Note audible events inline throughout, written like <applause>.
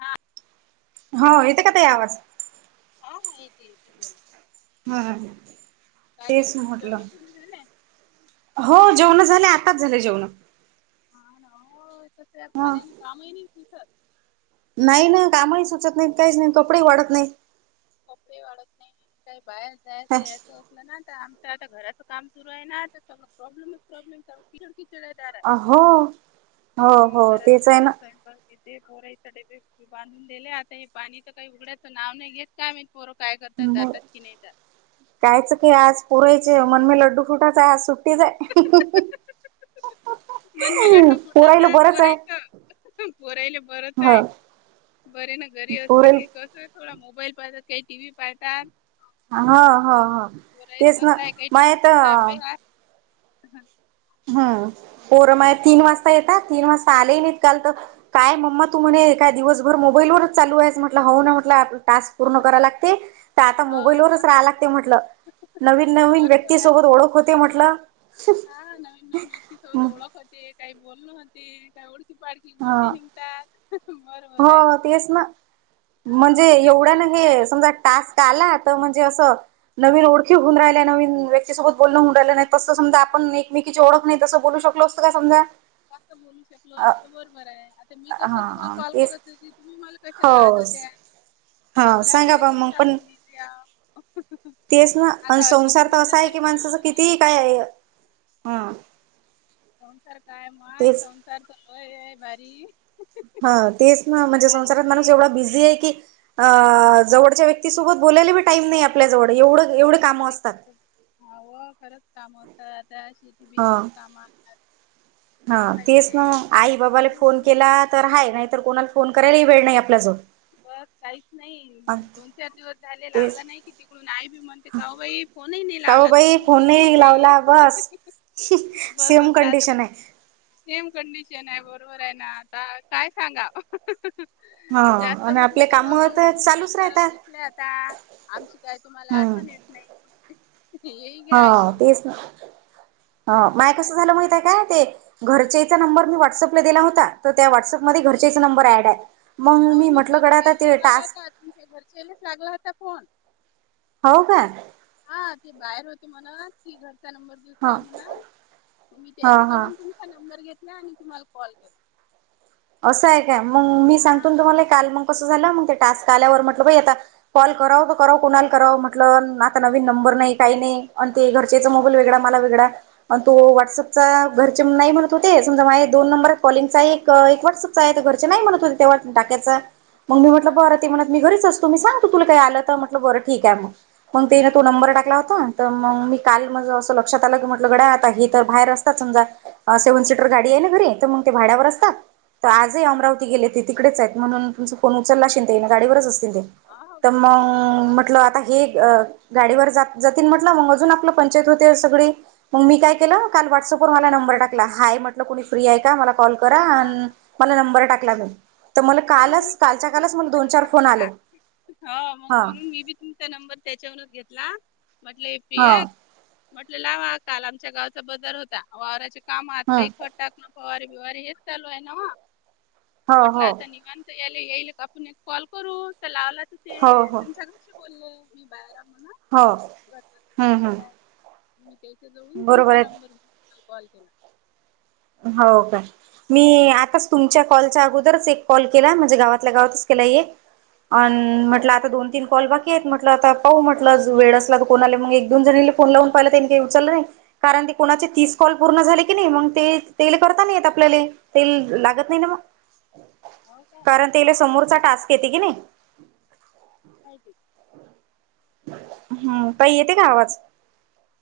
हा हो येते का ताई आवाज हा हा येते येते बोला. हम काय जे- तेच जेवण म्हटलं. घेऊन झालंय हो जेवण झाले आताच झाले जेवण. हा ना त्या ह पाण्यानी कामही नाही सुचत. नाही ना कामही सुचत नाहीत काहीच नाही कपडेही वाळत नाही.. कपडे वाळत नाही काही बाहेर जायचं नाहीत याचं ना आमच आता घराचं काम सुरू आहे ना आ सगळं प्रॉब्मच प्रॉब्लेम सगळी कडे किचड किचड आहे. दारात अ हो हो हो तेच आहे ना. इथे पोरा इथ डेबे बांधून दिले आता हे पाणी तर काही उघडायचं नाव नाही घेत काय पोर काय करतात जातात की नाही जातात. शाळेचं काय आज पोरायचे मन मे लड्डू फुटाचं आहे आज सुट्टीच आहे. मन मे लड्डू पोरायला फुटतात बरंच आहे पोरायचं, पोरायला बरच आहे. हो बरे ना घरी असले पुरेल की कस थोडा मोबाईल पाहतात, काही टी व्ही पाहतात. हा हा हा पोरायचं तेच ना असं आहे काही मा तर ट्युशनचा अभ्यास हम पोर मा तीन वाजता येत तीन वाजता चाले नाहीत काल तर काय मम्मा तू म्हणे काय दिवसभर मोबाईलवरच चालू आहे म्ह राहुलला ना म्हटलं आप टास्क पूर्ण कराय लागते तर आता हो मोबाईल वरच टाक राहा लागते म्हटलं. नवीन नवीन बरोबर आहे व्यक्तीसोबत ओळख होते म्हटलं. हा नवीन नवीन व्यक्तीसोबत ओळख होते, काही बोलणं होते, काही ओळखी पाळखी, हा <inaudible> निघतात. बर हो तेच ना म्हणजे पोरायचं एवढं ना तसंच आहे हे समजा टास्क काला म्हणजे अस नवीन ओळखी होऊन राहिल्या नवीन व्यक्ती सोबत बोलणं होऊन राहील, नाही तर मग समजा आपण एकमेकीची ओळख नाही तस बोलू शकलो असतो का नाही समजा जास्त बोलू शकलो अ असतो बरोबर आहे आता मी कशा तुम्हाला हा कॉल तेच <inaudible> तुम्ही मला कशालात कॉल करत हो होत्या हा आपल्या सांगा बा मग आपल्याच्या पण या तेच ना प संसार तर असा आहे कि माणसाच होते कितीही काय आहे हम संसार काय माय तेच संसार तर हाय भारी. हा तेच ना म्हणजे काहीच संसारात नाही माणूस एवढा बिझी आहे की जवळच्या व्यक्तीसोबत बोलायला बी टाईम नाही आपल्याला आपल्या जवळ ऐ जवळची व्यक्ती हव खरंच काम होत आता श <inaudible> हा <inaudible> हा तेच ना आई बाबाला फोन हम्म केला तर हा नाहीतर कोणाला फोन करायलाही वेळ नाही आपल्या जवळ बस काहीच नाही दोन चार दिवस झाले तेच लावला नाही तिकडून आई बी म्हणते जाऊबाई फोन नाही नाही नाही का हो लावला बाई तू, फोन बोली नाही लावला बस बस सेम होता आता कंडिशन आहे सेम कंडिशन आहे बरोबर आहे ना आता काय सांगाव हा जास्त आणि म्हटलं आपले तर काम हो तुम्ही चालूच संसारात राहतात गुंतले आता, आमची काय तुम्हाला हम्म आठवण नाही हेही हा घ्या ऐकून तेच ना. ह माय काय कसं झालं माहित आहे काय ते हा घरचेचा नंबर मी व्हॉट्सअपला दिला होता त्या व्हॉट्सअपमध्ये घरचेच नंबर ऍड आहे, मग अहो मी म्हटलं पहिले कड आता त्यालाच ते लावला टास्क होता तुमच्या घरच्या लेच लागला होता फोन? हो का? हा ते बाहेर होते म्हणत कि घरचा नंबर. दुसर हा आहे म्हणा मी हा त्याच्या हा जळून तुमचा नंबर घेतला आणि तुम्हाला कॉल केला. असं आहे काय मग मी हा सांगतो तुम्हाला काल मग कसं झालं मग ते टास्क आल्यावर म्हटलं बा आता. कॉल कराव तर कराव कोणाला कराव म्हटलं आता नवीन नंबर नाही काही नाही आणि ते घर. चेचा हं, मोबाल वेगळा मला वेगडा. आणि तो हा व्हॉट्सअपचा घरचे नाही म्हणत होते समजा माझ दोन नंबर कॉलिंगचा एक वॉट्सप च आहे तर घरचे नाही म्हणत होते तेव्हा टाक्याच मग मी हा म्हटलं बर- म्हणत मी घरीच असतो मी सांगतो तुला काही आलं तर म्हटलं बरं ठीक आहे मग मग तेने हा तो नंबर टाकला होता. तर मग मी काल म असं लक्षात आलं की म्हटलं गड्या आता हे तर बाहेर असतात समजा. दहा सेव्हन सीटर हं, गाडी आहे ना घरी तर मग ते भाड्यावर असतात. हा तर आजही हा हा अमरावती गेले ते तिकडेच आहेत म्हणून तुमचां फोन उचललाशील ते ना गाडीवरच असतील ते. अहो, तर मग उचललं ते ना म्हटलं आता हे, अ गाडीवर जात जातील म्हटलं मग अजून आपलं पंचायत होते सगळी, मग मी काय बरं केलं बरं काल व्हॉट्सअपवर मला नंबर टाकला हाय म्हटलं कोुणी फ्री आहे का मला कॉल करा हा आणि. मला नंबर टाकला जाई. हो मग मी त्याच्यान तुमचा चार नंबर फोन आले घेतला मग हा म्हणून मी बी- तुमचा नंबर त्याच्यावरच घेतला म्हटलं फ्री हा आहेत. म्हटलं लावा काल आमच्या गावचा बजार होता वावारचे काम आहात काही हम्म खटा- फवारी बिवारी हेच चालू आहे ना हो म्हट- हो निवांत याला येईल आपण कॉल करू तर लावला तर हो ते हो तुमच्याकडे, बोलले मी बाहेर म्हण, हो हम्म हम्म. मी त्याच्या जवळून बरोबर तुमचा आहे नंबर घेऊ कॉल केला. हो का. मी आताच तुमच्या कॉलच्या अगोदरच एक कॉल केला म्हणजे गावातल्या गावातच केला एक. अ म्हटलं आता दोन तीन कॉल बाकी आहेत म्हटलं आता पाहू म्हटलं वेळ असला तर कोण आले मग एक दोन जण- फोन लावून पहि त्यांनी काही उचललं नाही कारण ते कोणाचे तीस कॉल पूर्ण झाले की नाही मग ते, तेला करता नाही य आपल्याला तेल लागत नाही ना मग हो का कारण- तेला समोरचा टास्क की नाही. हलदिप. हम्म ताई येते का आवाज?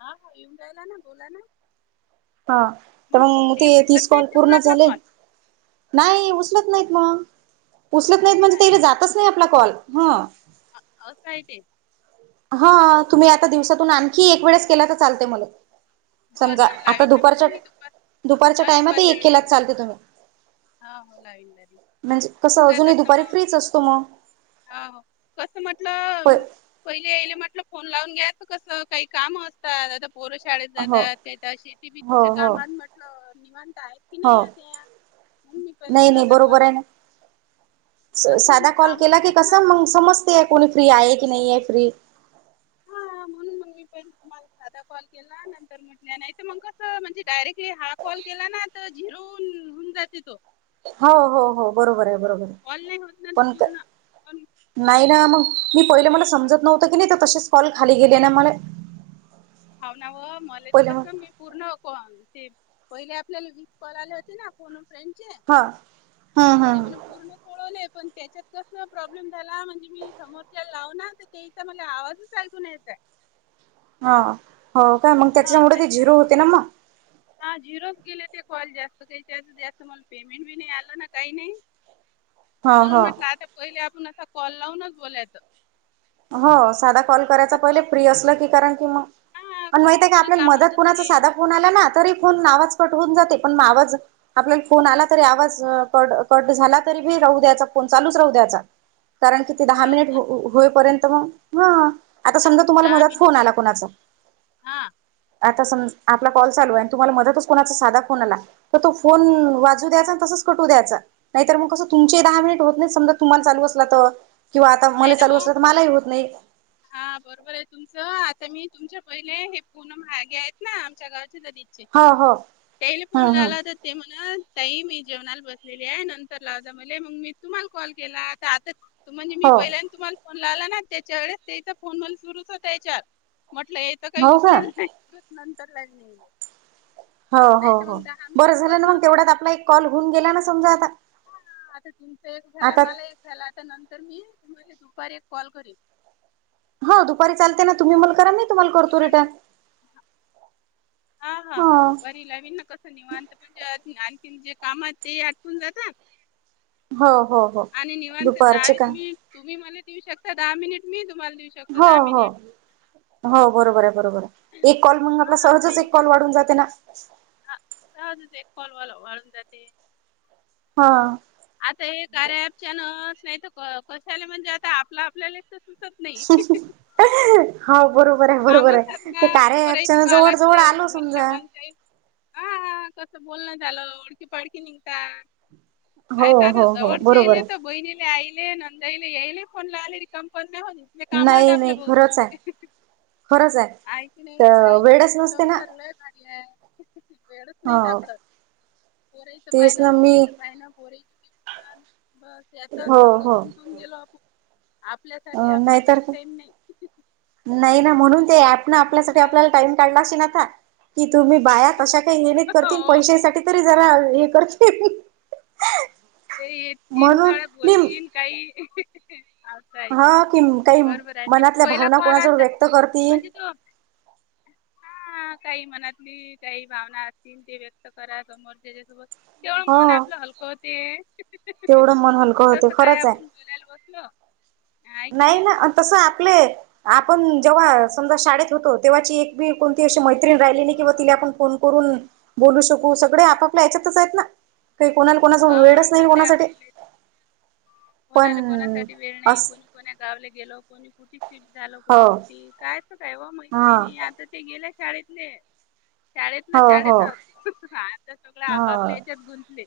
हा हो येऊन रायला ना बोला ना. हा तर मग ते तीस उचलत नाहीत कॉल ते मग पूर्ण आपला झाले. कॉल नाही उचलत नाहीत मग उचलत हो नाहीत म्हणजे काय तेला जातच नाही आपला कॉल ह. अ असय ते. हा तुम्ही अ, आता दिवसातून आणखी एक वेळेस केला तर चालते मला. बरं समजा बरं आता लावीन ना मग दुपारच्या मी दुपार दुपारच्या हा टाइमातही वेळेस एकीला लावीन चालते तुम्ही. हा हो लावीन लावीन म्हणजे होऊन कसं अजून दुपारी फ्रीच असतो मग. हा मग कसं म्हटलं. प पहिले येले म्हटलं फोन लावून घ्याच कसं काही काम असतात. पोर शाळेत हो जातात त्या शेती हो भीतीच्या हो कामात म्हटलं निवांत आहेत. की हो नाही आता म्हणून मी पहिले नाही नाही साधा कॉल बरोबर आहे ना. केला. कसं साधा म्हणजे कॉल कामं केला की असतात कस ना मग समजते कोणी फ्री आहे की नाही आहे फ्री. हां म्हणून मग मी साधा कॉल केला नंतर मग नाही तर मग कसं म्हणजे डायरेक्टली हा कॉल केला ना तर झिरो होऊन होऊन जाते तो. हो, हो, हो, बरोबर हाय, बरोबर हाय कॉल नाही होत ना तो पण का पूर्ण पण नाही ना मग, मी पहिले मला समजत नव्हतं कणी तर तसेच कॉल खाली गेले ना मला हाव ना व, मले तर पहिले मग कसं मी पूर्ण ते, पहिले आपल्याला वीस कॉल आले होते ना, कोण फ्रेंडचे, हा हम्म ते हम्म मी ना पूर्ण पळवले पण त्याच्यात कस प्रॉब्लेम झाला, म्हणजे मी समोरच्या लाव ना, तर तेचा मला आवाजच ऐकू नाही येतेय. ह, हो काय, मंग हा त्याच्यासंगट ते त्याच्यानं झीरो होते ना मग. हा झिरोच गेले ते कॉल जास्त, तेच्यात जास्त मला पेमेंट बी नाही आलं ना काही नाही. <unintelligible> म्हणून म्हटलं आता पहिले आपण असा कॉल लावूनच बोलायचं. हो, साधा कॉल करायचा पहिले कसं फ्री असलं की कारण की मग हा पण माहित कसं आहे का कोणी आपल्याला मदत कामात कुणाचा असते. साधा फोन आला ना, तरी फोन आवाज कटवून जाते पण आवाज आपल्याला फोन आला तरी आवाज, कट झाला तरी बी राहू द्याचा फोन चालूच राहू द्याचा. कारण तिथे दहा हाव मिनिट का हो, होईपर्यंत मग. ह. आता समजा तुम्हाला दहा मधत मिनिट फोन आला कोणाचा. हा आता समज, आपला कॉल चालू हाय आणि तुम्हाला मधतच कोणाचा साधा फोन आला. तर तो फोन हम्म वाजू द्यायचा तसंच कट होऊ द्यायचा, नाही तर मग कस तुमचेही दहा मिनट होत नाही समजा तुम्हाला चालू असला तर. किंवा आता मला नाही ना चालू व असलं तर मलाही होत नाही. हा बरोबर हाय तुमचं, आता मी तुमच्या पहिले हे पूनम हे आहेत ना आमच्या घराच्या नजीकचे हो हो हम्म टेलिफोनला हम्म आला तिथ ते म्हण, ताई मी जेवणाला बसलेली हाय नंतर लावता मले मग मी तुम्हाला कॉल केला. आता म्हणजे मी हो पहिल्यांद तुम्हाला फोन लावला ना, त्याच्या वेळेस त्येचा फोन म्ह सुरूच होता हेच्यात. म्हटलं हे कायं हो का उचलेलं नाही. पुरत नंतर लाइन नेले. हो, हो, हो बरं मिनिट झालं होत ना मग, नव्हते तेवढ्यात ते आपला एक कॉल होऊन गेला ना. समजा आता हा, आता तुमचा एक झाला, आता मला एक झाला आता नंतर मी तुम्हाला दुपारी एक कॉल करील. हा दुपारी चालतयं ना, तम्ही मला करा मी तम्हाला करतो रिटन. हा, हा, हो हा दुपारी. नवीन ना कसं निवांत, म्हणजे आणखीन जे कामात ते आटपून जातात. हो हो हो आणि निवांत दुपारचे दहावीस काय मिनिट तुम्ही मला देऊ शकता दहा मिनिट मी तुम्हाला देऊ शक हो, हो, हो बरोबर हाय, बरोबर हाय एक कॉल मंग हां आपला सहजच एक कॉल वाढून जाते ना. हा, सहजच एक कॉल वाल वाळून जाते. हा आता हे कार्या अँपच्या नावावर नाही तर कशाला म्हणजे आता आपलं आपल्याला <unintelligible> <unintelligible> हाव बरोबर हाय, बरोबर कामच आहेत हाय, ना ते कार्या पोराईचं अँपच्यान पाहावं जवड- जवड आलो समजा. हा हा हा तसं बोलण झालं, ओडखी -पाडखी निघंता. हो नाहीतर आता हो हो जवळचे बरोबर येले, तर आहे बहिणीला आईले नंदाईले येईले फोनला आले रिकाम कोन नाय होजी. ते कामात हाय नाही आपल्या नाही भोवती. खरंच आहे खरंच हाय. हाय की नाही, टायमिंग संसार लय भारी हाय, वेळच नाही हो सापडत. पोरयीचं पायन, तेच ना मी पोरीचं पायन पोरी छान बस यातच हो सगळं गुंतून गेलो आप- अं नाहीतर काय? नाही. नाही ना म्हणून ते अँप- ना असं आपल्यासाठी आहे. आपल्याला टाईम काढलाशीनाका की तुम्ही बाया कशाकाही नियमीत करतीन हो पैासाठी- तरी जरा हे करते. जे येतीन, सगळ्या बोलतील काही. असताय ते हा कि काही बरोबर आहे आणि त मनातल्या पहिला भावना कॉल कोणाजवळ आलता व्यक्त करतील म्हणजे त्यो- हां काही मनातली काही भावना असतील ते व्यक्त करा समोरच्याचा सोबत- हां- आपलं हलकं होते- तेवढं मन हलकं होतेय, खरंच हाय. बोलाल बसलो- आहे की नाही ना तसं आपले आपण जेव्हा समजा शाळेत होतो तेव्हाची ए' की कोणती अशी मैत्रीण राहिली नाही किं तिला आपण फोन- करून बोलू शकू सगळे आपापल्या हेच्यातच आहेत ना! काही कोणाला कोणास वेडच बस नाही सगळे कोणासाठी आपापले पण अस- कोणा गावला गेलो कोणी कुठी फिट झालं हो कोणी कुठी कायच काय ओ हा मैत्रिणी आता- ते गेल्या शाळेतले- शाळेतलं हो हो शाळेतच आता तुला हो आपापल्या ह्याच्यात गुंतले-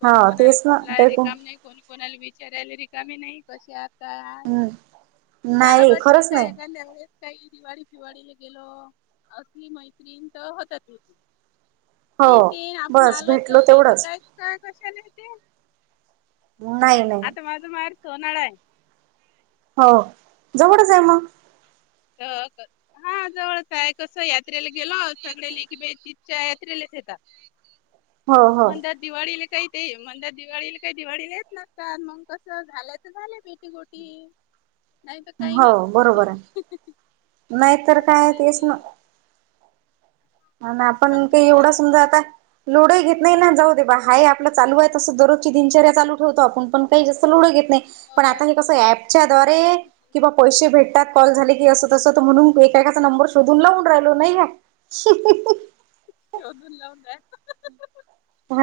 कोणी हो कोणाला तेच ना फोन लायला काही कोण रिकम नाही कोणी कोणाला विचारायला रिकाम नाही कशे हात- काय हम्म शाला नाही बर खरंच ठीक आहे का नाही? काही दिवाळी फिवाळीला गेलो असली मैत्रीण तर होतात भेटी- हो ते ते आपुण बस आलोत तर भेटलो नाय तर तेवढंच काय काय कशाला येते- म नायी येणार- तिचे माहेर सोनाळ हाय- हों जवड हाय मंग. क हां जवळच आहे कसं यात्रेला गेलो सगळ्या लेकी बाई तिजच्या यात्रेलाच येतात. हो हो म्हणत्यात- दिवाळीला काही ते म्हणतात दिवाळीला काही दिवाळीला येत नसतात मग कसं झालं तर झालं भेटी गोटी. नाही तर काही नाही हों बरोबर हाय नाहीतर काय? असं आहे तेच ते ना- आणि आपण काय एवढा सुमधा आता- लोढंही घेत नाही ना जाऊ देबा हाय आपलं चालू आहे तसं दररोजची दिनचर्या चालू ठेवतो आपण पण काही जास्त लोढंही घेत नाही- पण आता हे मग कसंय अँप च्या द्वारे रोज किंवा पैशे भेटतात कॉल झाले की अस तस म्हणून- ते कस नंबर शोधून लावून राहिलो नाही का? शोधून लावून राहिलो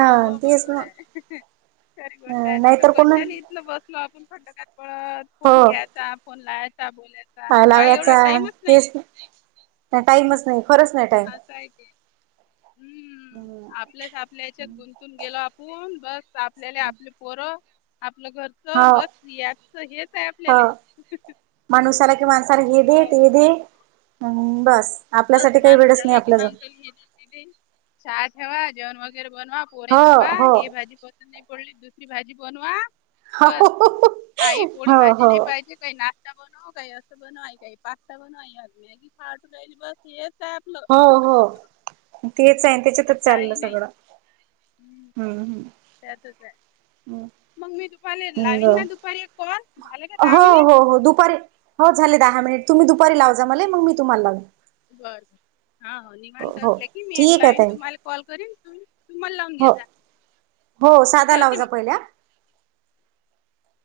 हां ओ तेच बरोबर ना हाय. खरी गोष्ट आहे नाहीतर कशाला इथल बसलो आपण पळत हो फोन घ्यायचा- फोन लायचा बोलायचा काही एवढा लाव्याचा टाइमच नायी. <inaudible> टाईमच नाही खरंच नाही आसा आहे ते. टाईम हुं आपल्याच आपल्या ह्याच्यात गुंतून गेलो आपूण बस आपल्याला आपलं- पोरं आपलं हो घरचं बस याच हेच आहे आपलेले. माणूसा आला कि माणसाला हे दे ते दे म् बस! बस आपल्यासाठी काही माणूस वेळच नाही अला कि आपल्या जवळ मानसला हे दे ती दे. चहा ठेवा जेवण वगैरे बनवा पोरेसपा हो हो हे भाजी प ती बोलली दुसरी भाजी बनवा, बस आई पोळी हो भाजी नाही हो पाहिजे. आई नाश्ता बनव, काही असं बनव, आई पास्ता बनवा मॅगी खात राहिली बग एकच हो -हो तेच आहे त्याच्यातचं दुसरं चाललं काही नाही सगळं. हम्म म, त्यातच हाय हम्म, मगं मी तुमाले लावीन हम्म ना दुपारी एक कॉल, झाले का दहा हो मिनिट? हो हो दुपारी हो झाले दहा मिनिट, तुम्ही दुपारी लाव जा मले मगं मी तुम्हला लावीन. बरं -बरं, हा-हा, निवांत हो असले की मी एक ठीक आहे लाविन ताई तुम्हाला कॉल करीन, तुमी मला लावून घे हो जा. हो साधा लाव जा पहिल्या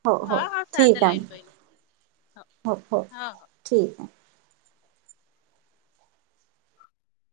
हो हा हो -हा साधा ठीक आहे लाविन पहिले. हो, हो ठीक ये.